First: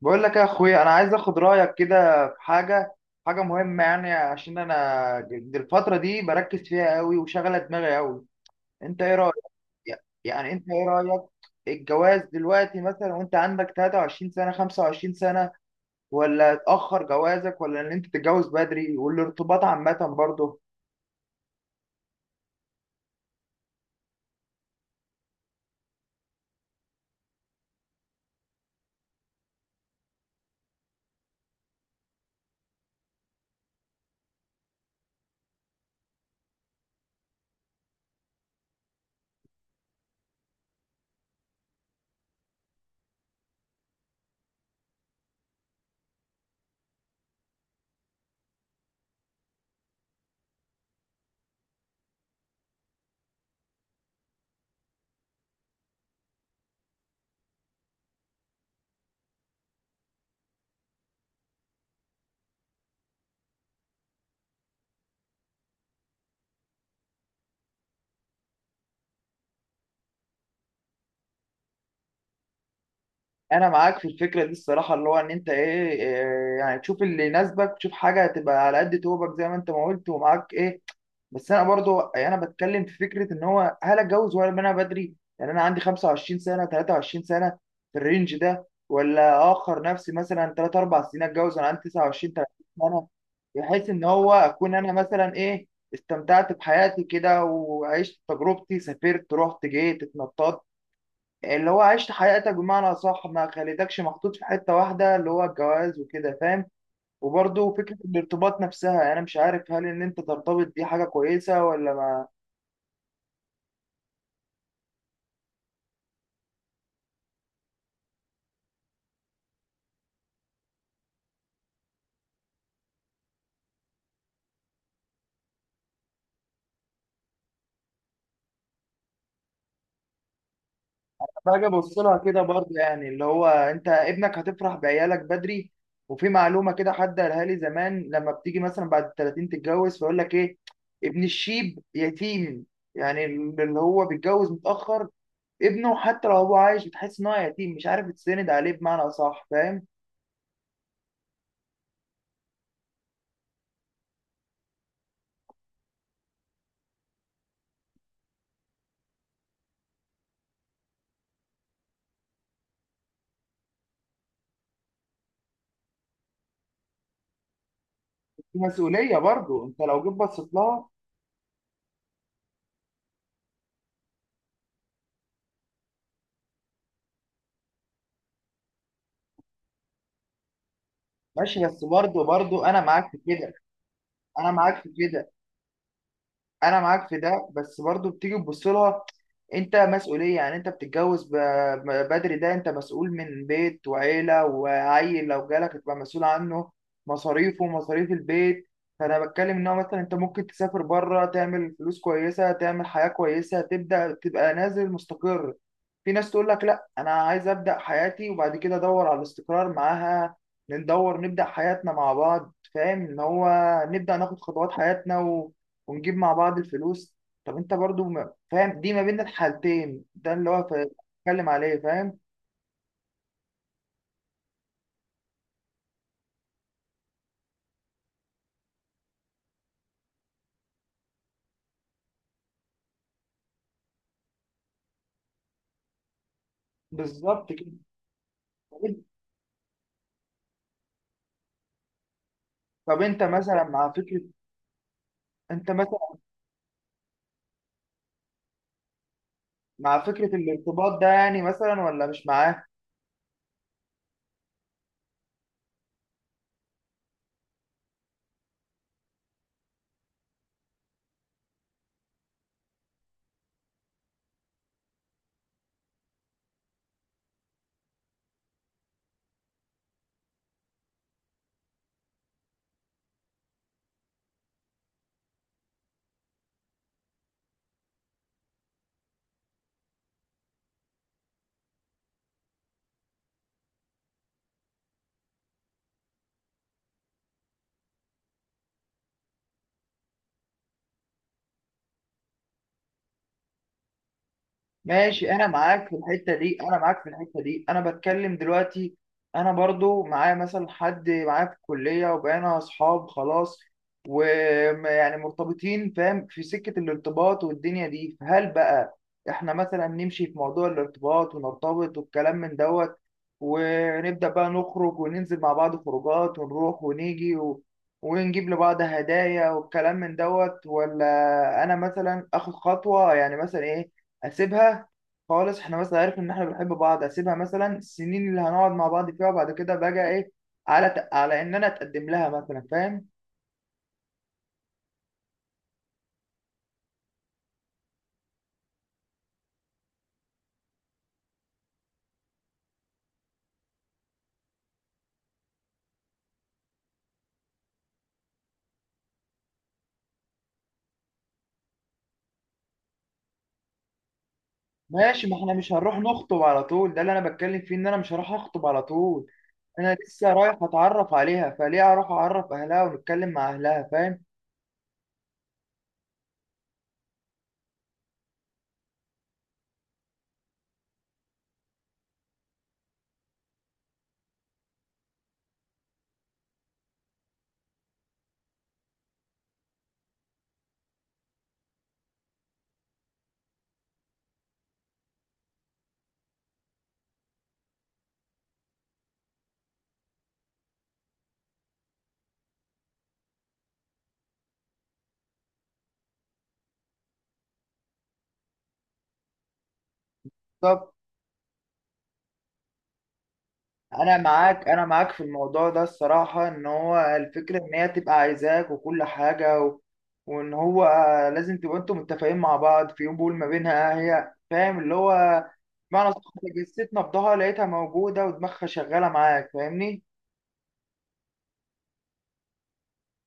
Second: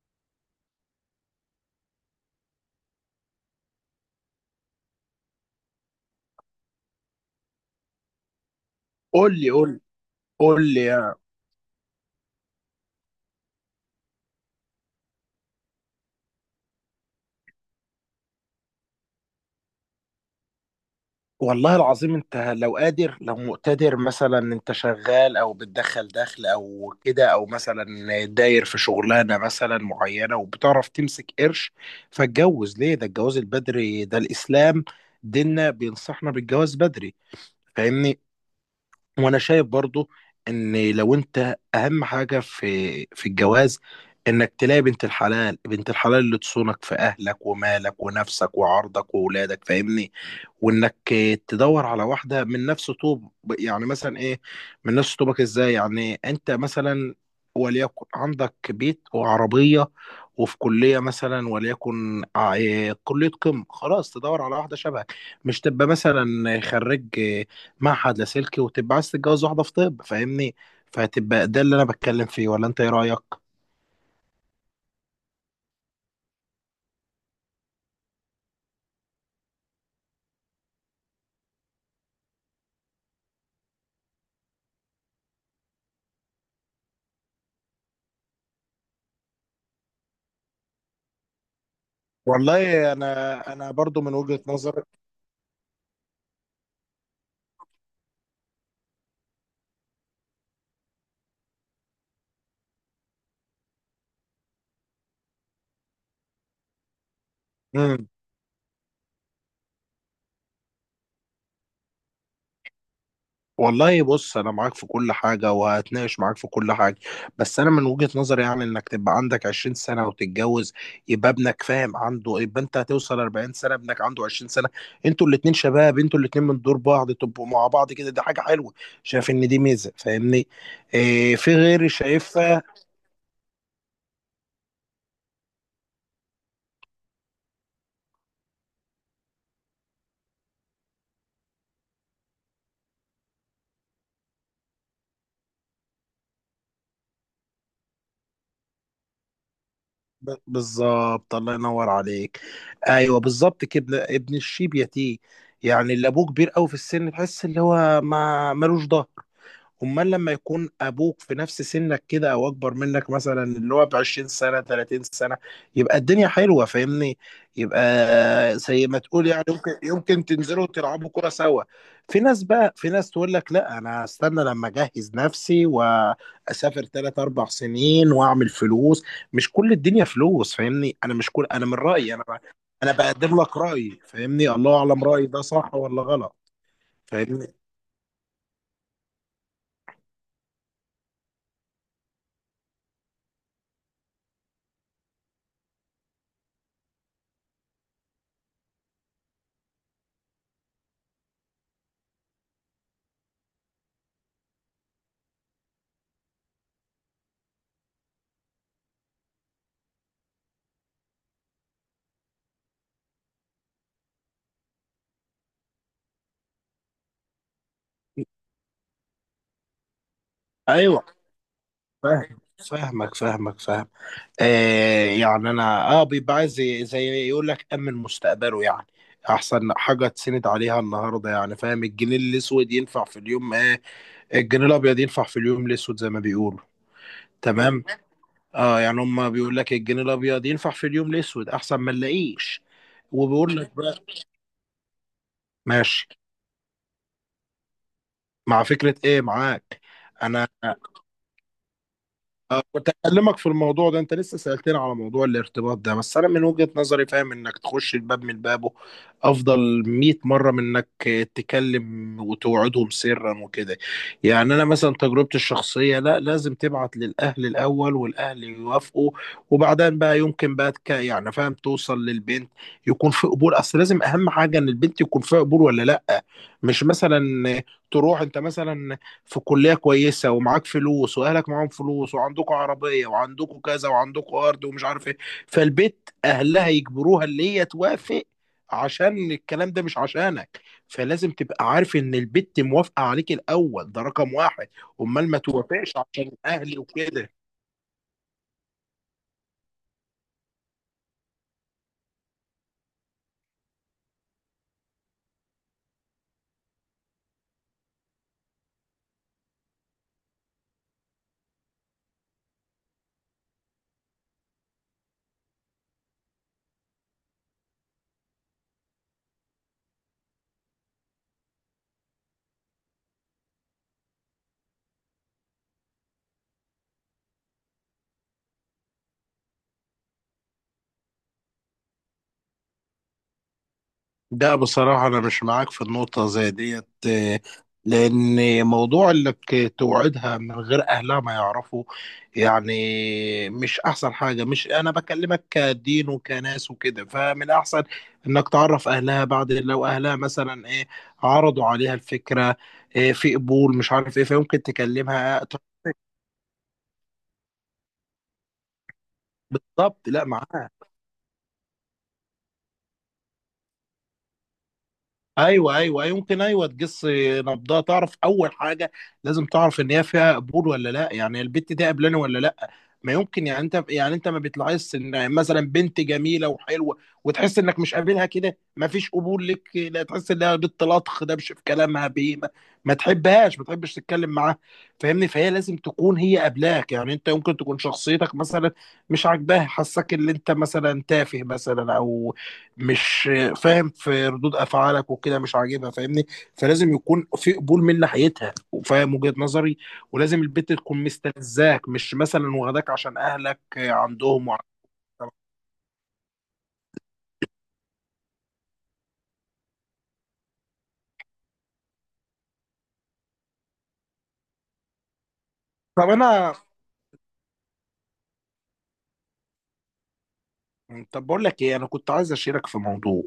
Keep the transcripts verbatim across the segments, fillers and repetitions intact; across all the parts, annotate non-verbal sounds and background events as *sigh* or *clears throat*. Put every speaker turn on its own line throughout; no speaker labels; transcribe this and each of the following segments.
بقول لك يا اخويا، انا عايز اخد رايك كده في حاجه. حاجه مهمه، يعني عشان انا د- الفتره دي بركز فيها قوي وشغله دماغي قوي. انت ايه رايك؟
قول لي قول لي
يع- يعني انت
قول لي
ايه
يا-
رايك؟ الجواز دلوقتي مثلا، وانت عندك ثلاثة وعشرين سنه خمسة وعشرين سنه، ولا تاخر جوازك، ولا ان انت تتجوز بدري والارتباط عامه برضه.
والله العظيم. انت لو قادر، لو مقتدر، مثلا انت شغال او بتدخل دخل او كده، او مثلا داير في شغلانه مثلا معينه وبتعرف تمسك قرش، فاتجوز ليه؟ ده الجواز البدري، ده الاسلام، ديننا بينصحنا بالجواز بدري، فاهمني. وانا شايف برضو ان لو انت اهم حاجه في في الجواز انك تلاقي بنت الحلال، بنت الحلال اللي تصونك في اهلك ومالك ونفسك وعرضك واولادك، فاهمني. وانك تدور على واحده من نفس طوب. يعني مثلا ايه؟ من نفس طوبك ازاي؟ يعني انت مثلا وليكن عندك بيت وعربيه وفي كليه مثلا، وليكن ع- إيه كليه قمه، خلاص تدور على واحده شبهك. مش تبقى مثلا خريج إيه، معهد لاسلكي، وتبقى عايز تتجوز واحده في طب، فاهمني. فهتبقى ده اللي انا بتكلم فيه، ولا انت ايه رايك؟
انا معاك في الفكره دي الصراحه، اللي هو ان انت ايه إيه، يعني تشوف اللي يناسبك، تشوف حاجه تبقى على قد توبك زي ما انت ما قلت ومعاك ايه. بس انا برضو يعني انا بتكلم في فكره ان هو هل اتجوز ولا انا بدري. يعني انا عندي خمسة وعشرين سنه ثلاثة وعشرين سنه في الرينج ده، ولا اخر نفسي مثلا ثلاث اربعة سنين اتجوز وانا عندي تسعه وعشرين ثلاثين
والله
سنه،
انا انا
بحيث
برضو
ان
من
هو
وجهه
اكون انا مثلا ايه، استمتعت بحياتي كده وعشت تجربتي سافرت رحت جيت اتنططت، اللي هو عشت حياتك بمعنى صح ما خليتكش محطوط في حته واحده اللي هو الجواز وكده، فاهم. وبرضه فكرة
نظري.
الارتباط نفسها، يعني أنا مش عارف هل إن أنت ترتبط دي حاجة كويسة ولا ما.
والله بص انا معاك في كل حاجه، وهتناقش معاك في كل حاجه، بس انا من وجهه نظري يعني انك تبقى عندك عشرين سنه وتتجوز، يبقى ابنك فاهم عنده، يبقى انت هتوصل أربعين سنه ابنك عنده عشرين سنه، انتوا الاتنين شباب، انتوا الاتنين من دور بعض، تبقوا مع بعض كده، دي حاجه حلوه. شايف ان دي ميزه، فاهمني. إيه في
باجي
غيري
ابص لها كده
شايفها؟
برضه، يعني اللي هو انت ابنك هتفرح بعيالك بدري. وفي معلومه كده حد قالها لي زمان، لما بتيجي مثلا بعد ال تلاتين تتجوز فيقول لك ايه: ابن الشيب يتيم. يعني اللي هو بيتجوز متاخر ابنه حتى لو هو عايش بتحس ان هو يتيم، مش عارف تسند عليه بمعنى اصح، فاهم.
ب- بالظبط، الله ينور عليك. ايوه بالظبط كده، ابن ابن الشيب يتيه، يعني اللي ابوه كبير قوي في السن تحس اللي هو ما ملوش ظهر. امال لما يكون ابوك في نفس سنك كده، او اكبر منك مثلا اللي هو ب عشرين سنه تلاتين سنه، يبقى الدنيا حلوه، فاهمني. يبقى
في
زي ما
مسؤوليه
تقول يعني،
برضه
يمكن
انت لو جيت
يمكن
بصيت
تنزلوا
لها.
تلعبوا كره سوا. في ناس بقى، في ناس تقول لك لا انا هستنى لما اجهز نفسي واسافر ثلاث اربع سنين واعمل فلوس. مش كل الدنيا فلوس، فاهمني. انا مش كل،
ماشي،
انا من
بس
رايي
برضه
انا،
برضه انا
انا
معاك في
بقدم
كده.
لك رايي، فاهمني،
انا
الله
معاك في
اعلم رايي
كده،
ده صح ولا غلط.
انا معاك في
فاهمني؟
ده، بس برضو بتيجي تبص لها. انت مسؤوليه، يعني انت بتتجوز ب- ب- بدري، ده انت مسؤول من بيت وعيله وعيل لو جالك تبقى مسؤول عنه، مصاريفه ومصاريف البيت. فانا بتكلم ان هو مثلا انت ممكن تسافر بره تعمل فلوس كويسه تعمل حياه كويسه تبدا تبقى نازل مستقر. في ناس تقول لك لا، انا عايز ابدا حياتي وبعد كده ادور على الاستقرار معاها، ندور نبدا حياتنا مع بعض، فاهم ان هو نبدا ناخد خطوات حياتنا ونجيب مع بعض الفلوس. طب انت برضو ما- فاهم دي ما بين الحالتين، ده اللي هو ف-
ايوه
بتكلم عليه، فاهم.
فاهم. فاهمك فاهمك فاهم. آه يعني انا اه بيبقى عايز زي زي يقول لك امن مستقبله، يعني احسن حاجه تسند عليها النهارده، يعني فاهم الجنيه الاسود ينفع في اليوم آه، الجنيه الابيض ينفع في اليوم الاسود زي ما بيقولوا.
بالظبط كده.
تمام. اه
طب
يعني
انت
هم بيقول لك الجنيه الابيض ينفع في اليوم الاسود، احسن ما نلاقيش.
طب انت
وبيقول
مثلا
لك
مع
بقى.
فكرة انت
ماشي.
مثلا
مع فكره ايه معاك؟
مع فكرة
انا
الارتباط ده، يعني مثلا ولا مش
آه،
معاه.
كنت اكلمك في الموضوع ده، انت لسه سألتني على موضوع الارتباط ده. بس انا من وجهة نظري فاهم انك تخش الباب من بابه افضل مية مرة من انك تكلم وتوعدهم سرا وكده. يعني انا مثلا تجربتي الشخصية، لا لازم تبعت للاهل الاول والاهل يوافقوا، وبعدين بقى يمكن بقى تك- يعني فاهم توصل للبنت، يكون في قبول. اصل لازم اهم حاجة ان البنت يكون فيها قبول ولا لا. مش مثلا تروح انت مثلا في كلية كويسة ومعاك فلوس وأهلك معاهم فلوس وعندكوا عربية وعندكوا كذا وعندكوا أرض ومش عارف إيه، فالبيت أهلها يجبروها اللي هي توافق عشان الكلام ده، مش عشانك. فلازم تبقى عارف إن البت موافقة عليك الأول، ده رقم واحد.
ماشي،
أمال ما
انا معاك
توافقش
في
عشان
الحته دي انا
أهلي
معاك في
وكده.
الحته دي انا بتكلم دلوقتي. انا برضو معايا مثلا حد معايا في الكليه وبقينا اصحاب خلاص، ويعني مرتبطين، فاهم في سكه الارتباط والدنيا دي. فهل بقى احنا مثلا نمشي في موضوع الارتباط ونرتبط والكلام من دوت، ونبدا بقى نخرج وننزل مع بعض خروجات ونروح ونيجي و... ونجيب لبعض هدايا والكلام من دوت، ولا انا مثلا اخد خطوه يعني مثلا ايه، اسيبها خالص، احنا بس عارف ان احنا بنحب بعض، اسيبها مثلا السنين اللي هنقعد مع بعض فيها وبعد كده بقى ايه، على على ان انا اتقدم لها مثلا، فاهم.
ده بصراحة أنا مش معاك في النقطة زي ديت، آه، لأن موضوع إنك توعدها من غير أهلها ما يعرفوا يعني مش أحسن حاجة. مش أنا بكلمك كدين وكناس وكده، فمن الأحسن إنك تعرف أهلها بعد. لو أهلها مثلا إيه عرضوا عليها الفكرة، إيه في قبول مش عارف إيه، فيمكن
ماشي، ما
تكلمها.
احنا مش هنروح نخطب على طول، ده اللي انا بتكلم فيه ان انا مش هروح اخطب على طول. انا
بالظبط، لا
لسه رايح
معاك.
اتعرف عليها، فليه اروح اعرف اهلها ونتكلم مع اهلها، فاهم؟
ايوه ايوه أيوة، يمكن ايوه تقص نبضها، تعرف اول حاجه. لازم تعرف ان هي فيها قبول ولا لا، يعني البت دي قبلاني ولا لا. ما يمكن يعني انت، يعني انت ما بتلاحظش ان مثلا بنت جميله وحلوه، وتحس انك مش قابلها كده، ما فيش قبول لك، لا تحس انها بنت لطخ دبش في كلامها بيه، ما, ما تحبهاش، ما تحبش تتكلم معاها، فاهمني. فهي لازم تكون هي قبلاك. يعني انت يمكن تكون شخصيتك مثلا مش عاجباها، حاساك ان انت مثلا تافه مثلا، او مش فاهم في ردود افعالك وكده مش عاجبها، فاهمني. فلازم يكون في قبول من ناحيتها، وفاهم وجهة نظري. ولازم البنت
طب
تكون مستلزاك، مش مثلا واخداك عشان اهلك
انا
عندهم وع...
معاك انا معاك في الموضوع ده الصراحه، ان هو الفكره ان هي تبقى عايزاك وكل حاجه و... وان هو لازم تبقوا انتوا متفقين مع بعض في يوم بول ما بينها هي، فاهم اللي هو
طب
معنى صح.
انا
جسيت نبضها لقيتها موجوده ودماغها شغاله معاك، فاهمني.
طب بقول لك ايه، انا كنت عايز اشيرك في موضوع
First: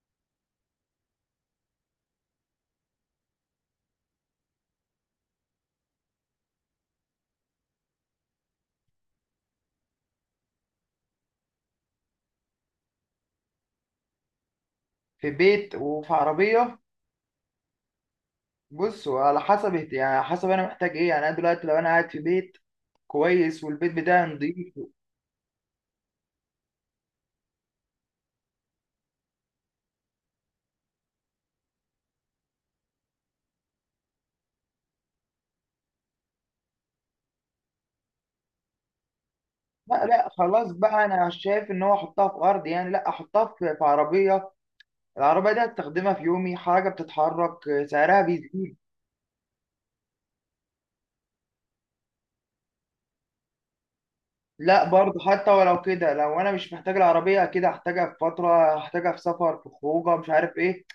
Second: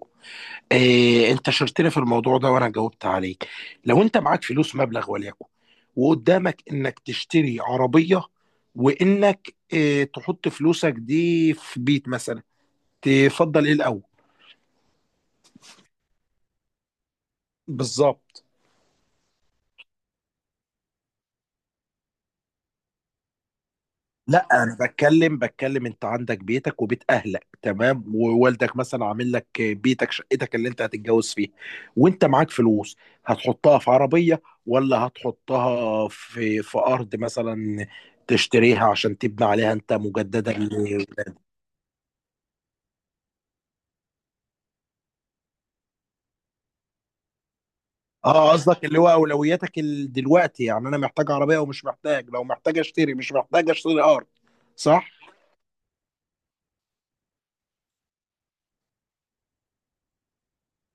إيه. انت شاركتني في الموضوع ده وانا جاوبت عليك. لو انت معاك فلوس مبلغ وليكن، وقدامك انك تشتري عربية، وانك إيه تحط فلوسك دي في بيت مثلا، تفضل ايه الاول؟
في بيت وفي عربيه.
بالظبط.
بص، وعلى حسب اهت- يعني حسب انا محتاج ايه. يعني انا دلوقتي لو انا قاعد في بيت كويس والبيت بتاعي
لا
نضيف.
انا بتكلم بتكلم، انت عندك بيتك وبيت اهلك تمام، ووالدك مثلا عامل لك بيتك شقتك اللي انت هتتجوز فيها، وانت معاك فلوس، هتحطها في عربية ولا هتحطها في في ارض مثلا تشتريها عشان تبني عليها انت
لا لا
مجددا
خلاص بقى،
ل-؟
انا شايف ان هو احطها في ارض يعني، لا احطها في في عربيه. العربية دي هستخدمها في يومي، حاجة بتتحرك، آه، سعرها
اه
بيزيد.
قصدك اللي هو اولوياتك ال- دلوقتي، يعني انا محتاج عربية ومش محتاج. لو محتاج اشتري، مش محتاج اشتري ارض.
لا
صح.
برضه حتى ولو كده، لو أنا مش محتاج العربية كده هحتاجها في فترة، هحتاجها في سفر في خروجة مش عارف إيه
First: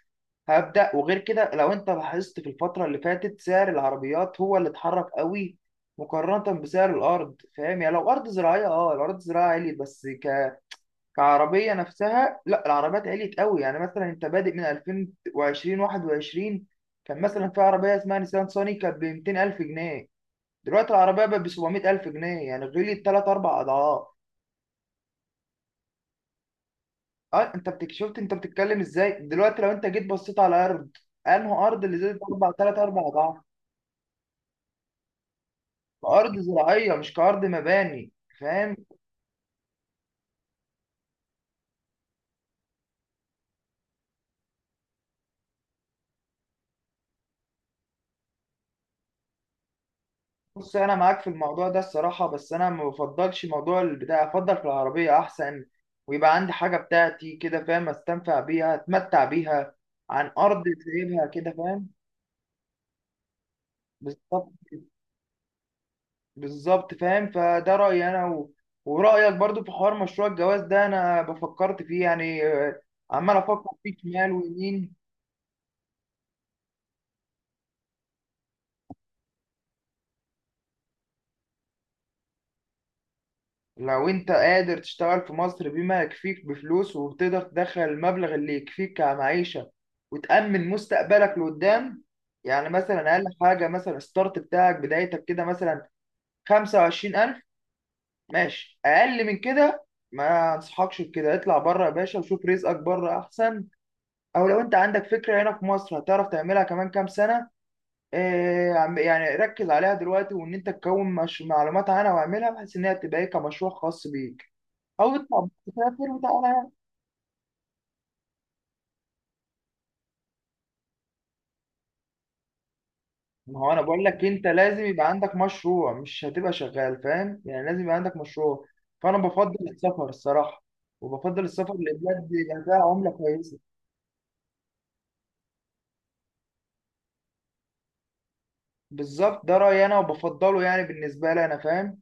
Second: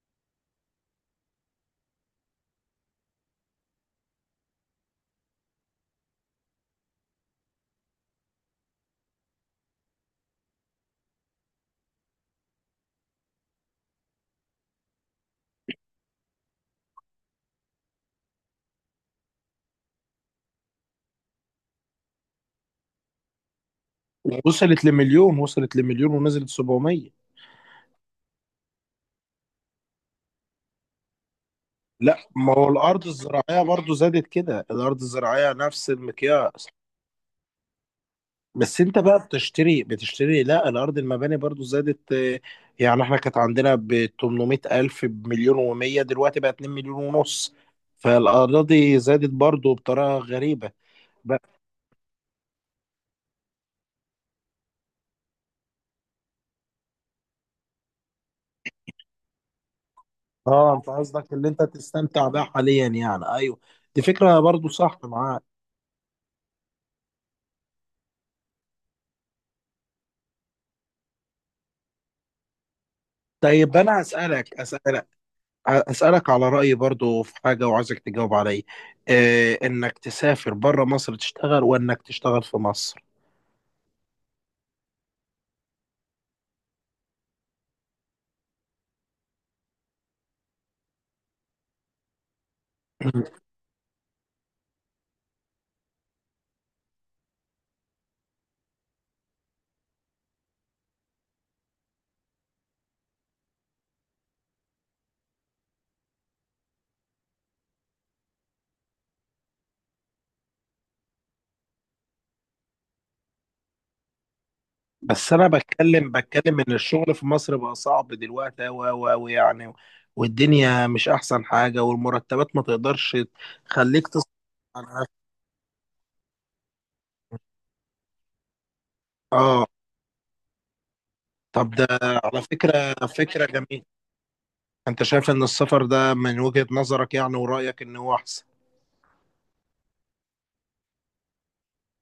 هبدأ، وغير كده لو أنت لاحظت في الفترة اللي فاتت سعر العربيات هو اللي اتحرك قوي مقارنة بسعر الأرض، فاهم؟ يعني لو أرض زراعية، أه الأرض الزراعية عليت، بس ك... كعربية نفسها لا، العربيات عليت قوي. يعني مثلا أنت بادئ من ألفين وعشرين واحد وعشرين، كان مثلا في عربية اسمها نيسان صاني كانت ب ميتين ألف جنيه، دلوقتي العربية بقت ب سبعمية ألف جنيه، يعني غليت تلات أربع أضعاف.
وصلت لمليون، وصلت لمليون ونزلت سبعمية.
أه أنت بتك- شفت أنت بتتكلم إزاي، دلوقتي لو أنت جيت بصيت على أرض أنه أرض اللي
لا
زادت أربع
ما هو
تلات
الارض
أربع أضعاف،
الزراعيه برضو زادت كده، الارض الزراعيه نفس
أرض
المقياس.
زراعية مش كأرض مباني، فاهم.
بس انت بقى بتشتري بتشتري لا. الارض المباني برضو زادت آه، يعني احنا كانت عندنا ب تمنميه الف بمليون وميه، دلوقتي بقى اتنين مليون ونص. فالاراضي زادت برضو بطريقه غريبه
بص، أنا معاك في
بقى.
الموضوع ده الصراحة، بس أنا ما بفضلش موضوع البتاع، أفضل في العربية أحسن ويبقى عندي حاجة بتاعتي كده، فاهم، أستنفع بيها أتمتع بيها عن أرض
اه انت
سايبها
قصدك اللي
كده،
انت
فاهم.
تستمتع بيها حاليا، يعني ايوه دي فكره
بالظبط.
برضو صح معاك.
بالظبط فاهم، فده رأيي أنا و... ورأيك برضو في حوار مشروع الجواز ده، أنا بفكرت فيه يعني، آه، عمال أفكر
طيب
فيه
انا
شمال
اسالك
ويمين.
اسالك أسألك على رأيي برضو في حاجة، وعايزك تجاوب عليا إيه. إنك تسافر بره مصر تشتغل، وإنك تشتغل في مصر.
لو أنت قادر تشتغل في مصر بما يكفيك بفلوس وتقدر تدخل المبلغ اللي يكفيك كمعيشة وتأمن مستقبلك لقدام، يعني مثلا أقل
*clears throat*
حاجة مثلا الستارت بتاعك بدايتك كده، مثلا خمسة وعشرين ألف. ماشي، أقل من كده ما أنصحكش بكده، اطلع بره يا باشا وشوف رزقك بره أحسن. او لو انت عندك فكره هنا في مصر هتعرف تعملها كمان كام سنه، آه، عم- يعني ركز عليها دلوقتي، وان انت تكون مش معلومات عنها واعملها بحيث انها تبقى ايه كمشروع خاص بيك، او
بس
اطلع
أنا
تسافر
بتكلم
وتعالى
بتكلم
يعني.
إن الشغل في مصر بقى صعب دلوقتي أوي أوي أوي، يعني والدنيا مش أحسن حاجة، والمرتبات ما تقدرش
ما هو انا بقول
تخليك
لك
تصرف
انت لازم
على
يبقى
نفسك.
عندك مشروع، مش هتبقى شغال، فاهم، يعني لازم يبقى عندك مشروع. فانا بفضل
آه.
السفر الصراحه، وبفضل
طب
السفر
ده
لبلاد
على
يبقى فيها
فكرة
عمله
فكرة
كويسه.
جميلة. أنت شايف إن السفر ده من وجهة نظرك، يعني ورأيك إن هو أحسن.
بالظبط، ده رايي انا وبفضله، يعني بالنسبه لي انا، فاهم.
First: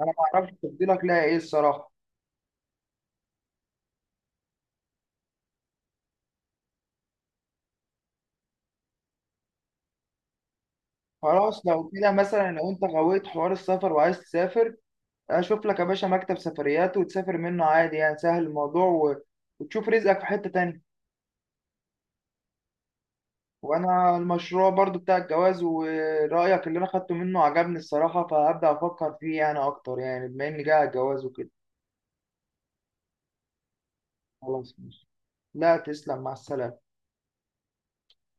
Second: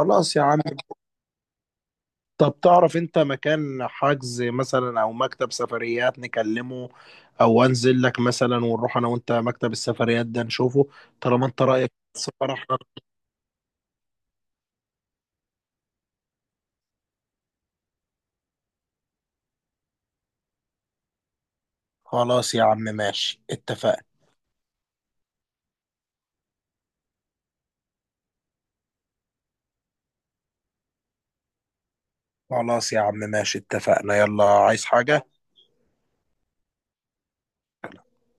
انا ما
يا
اعرفش
عم.
تفضيلك ليها ايه الصراحه.
طب تعرف انت مكان حجز مثلا او مكتب سفريات نكلمه، او انزل لك مثلا ونروح انا وانت مكتب السفريات ده نشوفه طالما انت
خلاص، لو
رأيك
كده مثلا
السفر؟
لو
احنا
انت غويت حوار السفر وعايز تسافر، اشوف لك يا باشا مكتب سفريات وتسافر منه عادي، يعني سهل الموضوع و... وتشوف رزقك في حتة تانية.
خلاص يا عم، ماشي اتفقنا.
وانا المشروع برضو بتاع الجواز ورأيك اللي انا خدته منه عجبني الصراحة، فهبدأ افكر فيه يعني اكتر، يعني بما اني جاي على الجواز وكده.
خلاص يا عم، ماشي اتفقنا. يلا
خلاص
عايز
ماشي.
حاجة؟
لا، تسلم، مع السلامة.